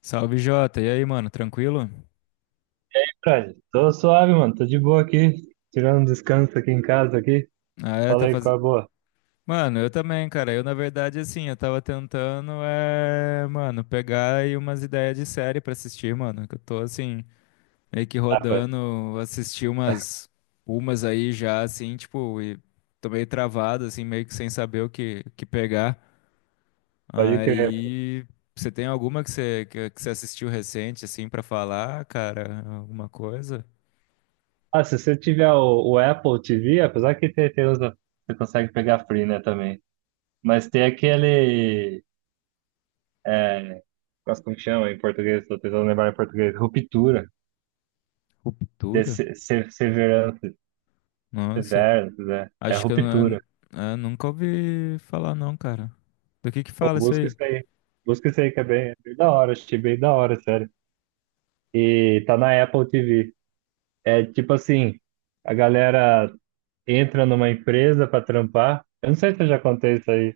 Salve, Jota. E aí, mano, tranquilo? Fred, tô suave, mano. Tô de boa aqui. Tirando um descanso aqui em casa aqui. Ah, é, tá Falei com fazendo. a boa. Mano, eu também, cara. Eu, na verdade, assim, eu tava tentando, mano, pegar aí umas ideias de série pra assistir, mano. Que eu tô, assim, meio que Ah, pô, rodando, assisti umas, umas aí já, assim, tipo, e tô meio travado, assim, meio que sem saber o que pegar. pode crer. Pô. Aí, você tem alguma que você, que você assistiu recente, assim, pra falar, cara? Alguma coisa? Ah, se você tiver o Apple TV, apesar que tem, tem usa, você consegue pegar free, né, também. Mas tem aquele. É, Nossa, como que chama em português? Tô tentando lembrar em português. Ruptura. De Ruptura? se- se- Severance. Nossa. Severance, né? É Acho que eu, não, ruptura. eu nunca ouvi falar, não, cara. Do que Pô, fala isso busca aí? isso aí. Busca isso aí que é bem da hora. Achei bem da hora, sério. E tá na Apple TV. É tipo assim, a galera entra numa empresa para trampar. Eu não sei se eu já contei isso aí.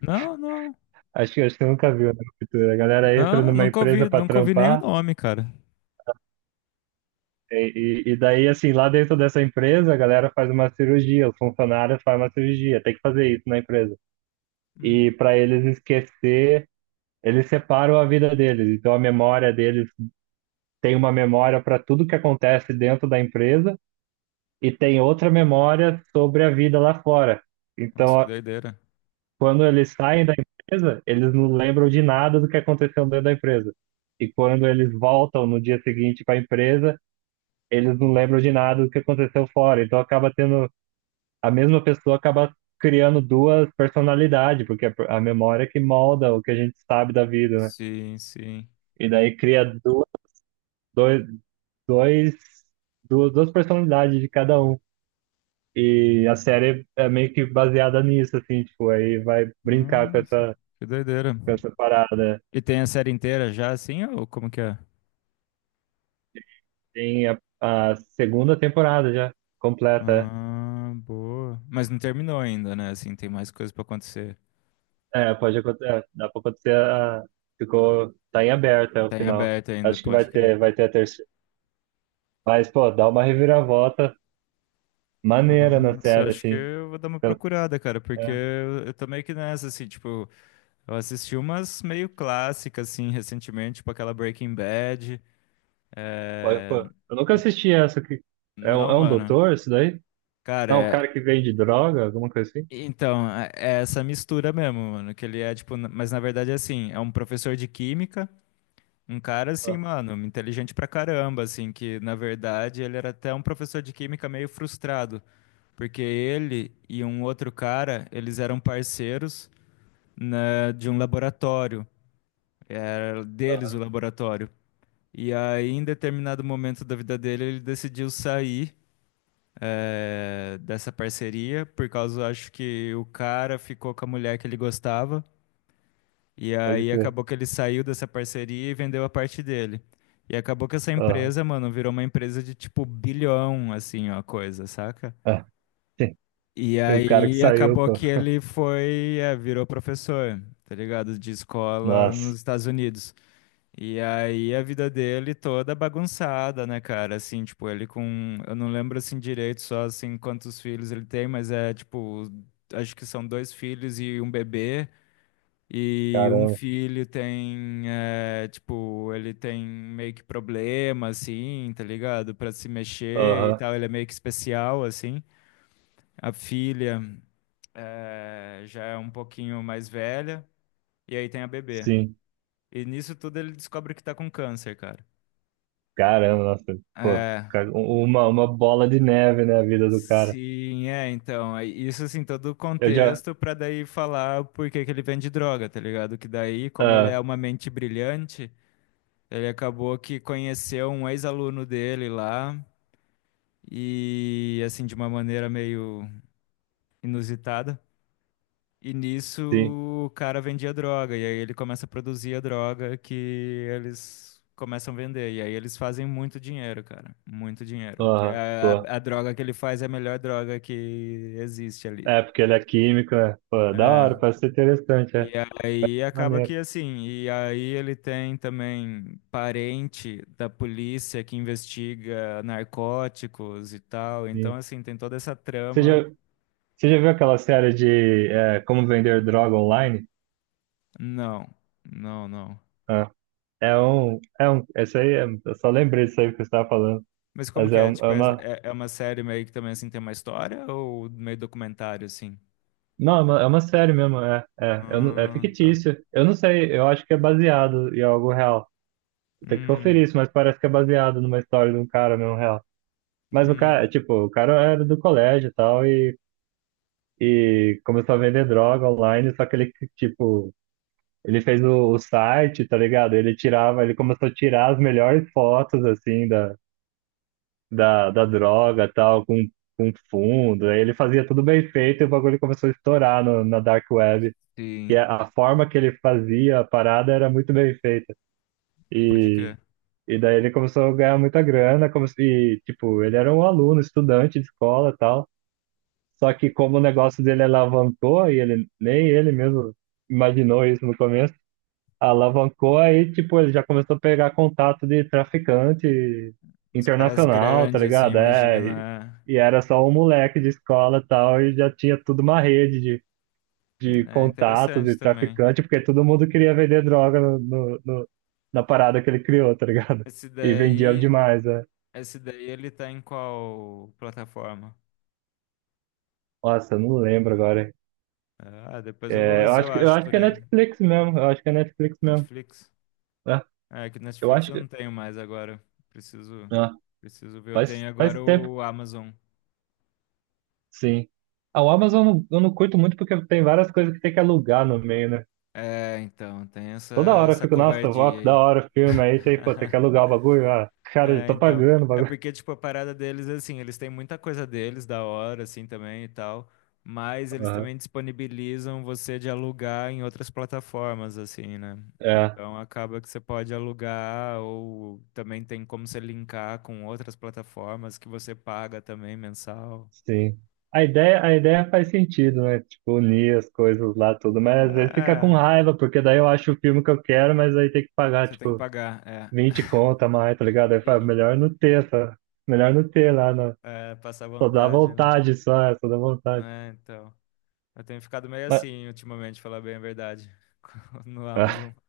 Não, não. Acho que eu nunca vi, né? Ruptura. A galera entra Não, numa nunca empresa ouvi, para nunca ouvi nem o trampar, nome, cara. e daí, assim, lá dentro dessa empresa, a galera faz uma cirurgia, os funcionários fazem uma cirurgia, tem que fazer isso na empresa. E Hum, para eles esquecer, eles separam a vida deles. Então, a memória deles tem uma memória para tudo que acontece dentro da empresa e tem outra memória sobre a vida lá fora. nossa, que Então, doideira. quando eles saem da empresa, eles não lembram de nada do que aconteceu dentro da empresa. E quando eles voltam no dia seguinte para a empresa, eles não lembram de nada do que aconteceu fora. Então acaba tendo, a mesma pessoa acaba criando duas personalidades, porque a memória é que molda o que a gente sabe da vida, né? Sim, sim. E daí cria duas, dois, dois, duas, duas personalidades de cada um. E a série é meio que baseada nisso, assim, tipo, aí vai brincar com Nossa, que doideira. com essa parada. E tem a série inteira já, assim, ou como que é? Tem a segunda temporada já completa. Ah, boa. Mas não terminou ainda, né? Assim, tem mais coisa pra acontecer. É, é, pode acontecer. É, dá pra acontecer. Ficou, tá em aberto é o Tá em final. aberto ainda, Acho que pode crer. Vai ter a terceira. Mas, pô, dá uma reviravolta maneira na Nossa, eu série, acho que assim. eu vou dar uma Pelo- procurada, cara, porque é, eu tô meio que nessa, assim, tipo. Eu assisti umas meio clássicas, assim, recentemente, tipo aquela Breaking Bad. pô, pô, É... eu nunca n- assisti essa aqui. Não, É um mano. doutor isso daí? Cara, Não, um é- cara que vende droga, alguma coisa assim? então, é essa mistura mesmo, mano. Que ele é, tipo, n- mas na verdade, assim, é um professor de química, um cara, assim, Ah, mano, inteligente pra caramba, assim, que na verdade ele era até um professor de química meio frustrado, porque ele e um outro cara, eles eram parceiros, né, de um laboratório, é, deles o laboratório. E aí, em determinado momento da vida dele, ele decidiu sair, dessa parceria, por causa, acho que o cara ficou com a mulher que ele gostava. E pode aí crer. acabou que ele saiu dessa parceria e vendeu a parte dele. E acabou que essa Aham. empresa, mano, virou uma empresa de tipo bilhão, assim, ó, coisa, saca? Ah, sim. E E o cara que aí saiu, acabou pô. que ele foi, é, virou professor, tá ligado? De escola nos Nossa, Estados Unidos. E aí a vida dele toda bagunçada, né, cara? Assim, tipo, ele com, eu não lembro assim direito só assim quantos filhos ele tem, mas é tipo, acho que são dois filhos e um bebê. E um caramba. filho tem, é, tipo, ele tem meio que problema, assim, tá ligado? Pra se mexer e Aham, tal, ele é meio que especial, assim. A filha, é, já é um pouquinho mais velha, e aí tem a bebê. sim. E nisso tudo ele descobre que tá com câncer, cara. Caramba, nossa, pô, É. Uma bola de neve, né, a vida do cara. Sim, é, então, é isso assim, todo o Eu já, contexto pra daí falar por que que ele vende droga, tá ligado? Que daí, como ele é ah, uma mente brilhante, ele acabou que conheceu um ex-aluno dele lá e assim de uma maneira meio inusitada. E nisso sim, o cara vendia droga e aí ele começa a produzir a droga que eles começam a vender e aí eles fazem muito dinheiro, cara, muito dinheiro. Que aham, pô, a droga que ele faz é a melhor droga que existe ali. é porque ele é químico, né, pô, da É, hora, parece ser interessante, e é, aí acaba maneiro, que assim, e aí ele tem também parente da polícia que investiga narcóticos e tal, então sim. assim, tem toda essa Você já, trama. você já viu aquela série de, é, Como Vender Droga Online? Não, não, não. Ah, essa aí, é, eu só lembrei disso aí que você estava falando, Mas como mas que é, é? um- é Tipo, uma, é uma série meio que também assim tem uma história ou meio documentário assim? não, é uma série mesmo, é, é, eu não- é Ah, tá. fictício, eu não sei, eu acho que é baseado em algo real. Tem que conferir Hum, isso, mas parece que é baseado numa história de um cara mesmo real. Mas o cara, hum, tipo, o cara era do colégio e tal, e começou a vender droga online, só que ele, tipo, ele fez o site, tá ligado? Ele começou a tirar as melhores fotos, assim, da droga e tal, com fundo. Aí ele fazia tudo bem feito e o bagulho começou a estourar no, na Dark Web. E sim, a forma que ele fazia a parada era muito bem feita. pode E, crer. e daí ele começou a ganhar muita grana, como se, tipo, ele era um aluno, estudante de escola e tal. Só que como o negócio dele alavancou, e ele nem ele mesmo imaginou isso no começo, alavancou aí, tipo, ele já começou a pegar contato de traficante Os caras internacional, tá grandes assim, ligado? É, imagina. e era só um moleque de escola e tal, e já tinha tudo uma rede de É, é contatos interessante e também. traficante, porque todo mundo queria vender droga na parada que ele criou, tá ligado? Esse E vendia daí. demais, né? Esse daí ele tá em qual plataforma? Nossa, eu não lembro agora. Ah, depois eu vou É, ver se eu eu acho acho por que é aí. Netflix mesmo, eu acho que é Netflix mesmo. Netflix? É, É, que eu Netflix acho eu não que. tenho mais agora. Preciso, Ah, preciso ver. Eu tenho faz agora tempo, o Amazon. sim. A Amazon eu não curto muito porque tem várias coisas que tem que alugar no meio, né? É, então, tem essa, Toda hora eu essa fico, nossa, ó, covardia que da aí. hora o filme, aí tem, pô, tem que alugar o bagulho, ah, cara, eu É, tô então. pagando o É bagulho. porque, tipo, a parada deles, assim, eles têm muita coisa deles, da hora, assim, também e tal. Mas eles Aham, também disponibilizam você de alugar em outras plataformas, assim, né? é, Então acaba que você pode alugar ou também tem como você linkar com outras plataformas que você paga também mensal. sim. A ideia faz sentido, né? Tipo, unir as coisas lá, tudo, mas às vezes fica com É, raiva, porque daí eu acho o filme que eu quero, mas aí tem que pagar, você tem que tipo, pagar, é. 20 conta a mais, tá ligado? Aí fala, Sim. melhor não melhor não ter lá, na- É, passar só dá vontade, né? vontade, só, é, só dá vontade. É, então. Eu tenho ficado meio Mas, assim ultimamente, falar bem a verdade, no Amazon.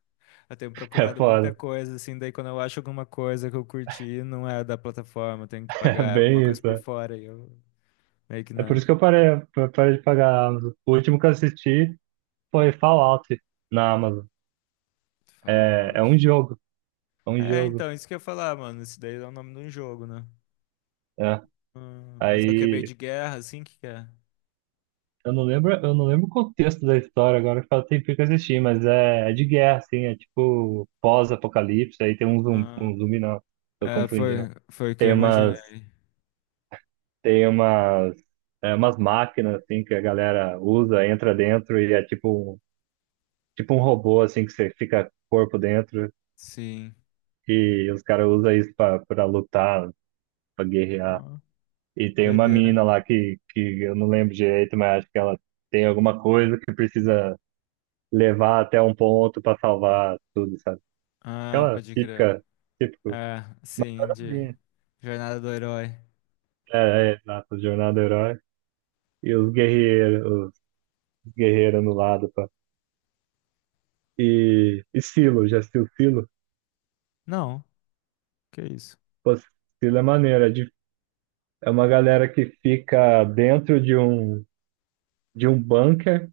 Eu tenho é procurado muita foda, coisa, assim, daí quando eu acho alguma coisa que eu curti, não é da plataforma, eu tenho que é pagar alguma bem coisa isso. por É, fora e eu meio que é por na isso que eu parei de pagar a Amazon. O último que eu assisti foi Fallout na Amazon. É, é um Fallout. jogo, é um É, jogo. então, isso que eu ia falar, mano, isso daí é o nome de um jogo, né? É. Ah, mas eu acabei Aí. de guerra, assim, que é? Eu não lembro o contexto da história agora, que faz tempo que eu assisti, mas é, é de guerra, assim, é tipo pós-apocalipse, aí tem Ah, um zumbi não, tô é, confundindo. Foi o que eu Tem umas, imaginei. tem umas, é, umas máquinas, assim, que a galera usa, entra dentro e é tipo, tipo um robô, assim, que você fica corpo dentro Sim. e os caras usam isso pra, pra lutar, pra guerrear. Ah, E tem uma doideira. mina lá que eu não lembro direito, mas acho que ela tem alguma coisa que precisa levar até um ponto para salvar tudo, sabe? Ah, Aquela pode crer. típica, típico. É, Mas sim, olha de ali. Jornada do Herói. É, é, exato, jornada do herói e os guerreiros no lado, pá. E Silo, já assistiu Silo? Não, que isso? Pô, Silo é maneiro, é, de- é uma galera que fica dentro de um bunker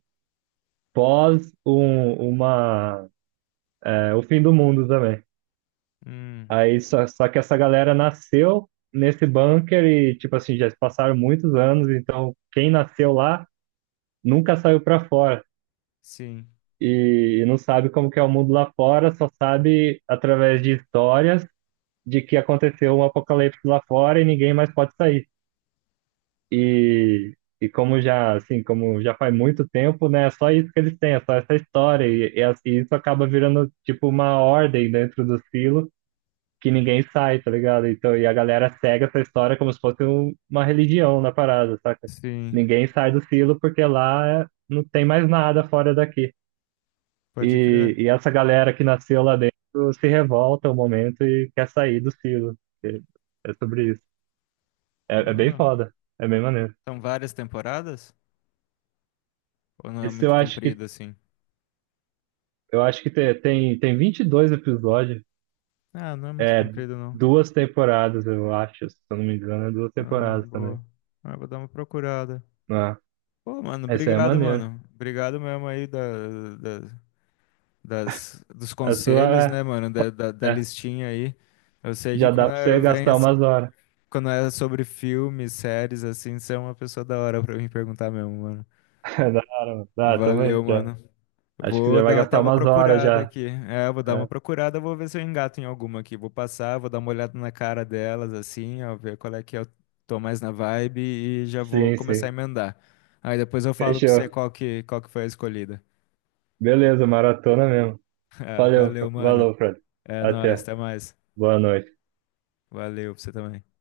pós um, uma, é, o fim do mundo também. Hum, Aí só, só que essa galera nasceu nesse bunker e, tipo assim, já se passaram muitos anos, então quem nasceu lá nunca saiu para fora sim, e não sabe como que é o mundo lá fora, só sabe através de histórias de que aconteceu um apocalipse lá fora e ninguém mais pode sair. E, e como já assim, como já faz muito tempo, né, é só isso que eles têm, é só essa história e, e isso acaba virando tipo uma ordem dentro do silo que ninguém sai, tá ligado? Então, e a galera segue essa história como se fosse uma religião na parada, saca? sim, Ninguém sai do silo porque lá não tem mais nada fora daqui. pode crer. E essa galera que nasceu lá dentro se revolta um momento e quer sair do silo. E é sobre isso. É, é bem Ah, foda. É bem maneiro. são várias temporadas? Ou não é Esse eu muito acho que, comprido assim? Tem, tem 22 episódios. Ah, não é muito É comprido não. duas temporadas, eu acho. Se eu não me engano, é duas Ah, temporadas também. boa. Ah, vou dar uma procurada. Ah, Pô, essa é maneiro. mano. Obrigado mesmo aí da- das, dos A sua conselhos, é, né, mano? Da é, listinha aí. Eu sei que já dá quando pra você eu venho gastar assim, umas horas. quando é sobre filmes, séries, assim, você é uma pessoa da hora pra mim perguntar mesmo, mano. Da hora, mano. Dá também Valeu, já. mano. Acho que Vou já vai dar até gastar uma umas horas procurada já. aqui. É, vou dar uma É, procurada, vou ver se eu engato em alguma aqui. Vou passar, vou dar uma olhada na cara delas, assim, ó, ver qual é que eu tô mais na vibe e já vou sim, começar sim. a emendar. Aí depois eu falo pra você Fechou. Qual que foi a escolhida. Beleza, maratona mesmo. Ah, Valeu, valeu, mano. valeu, Fred. É nóis, Até. até mais. Boa noite. Valeu pra você também.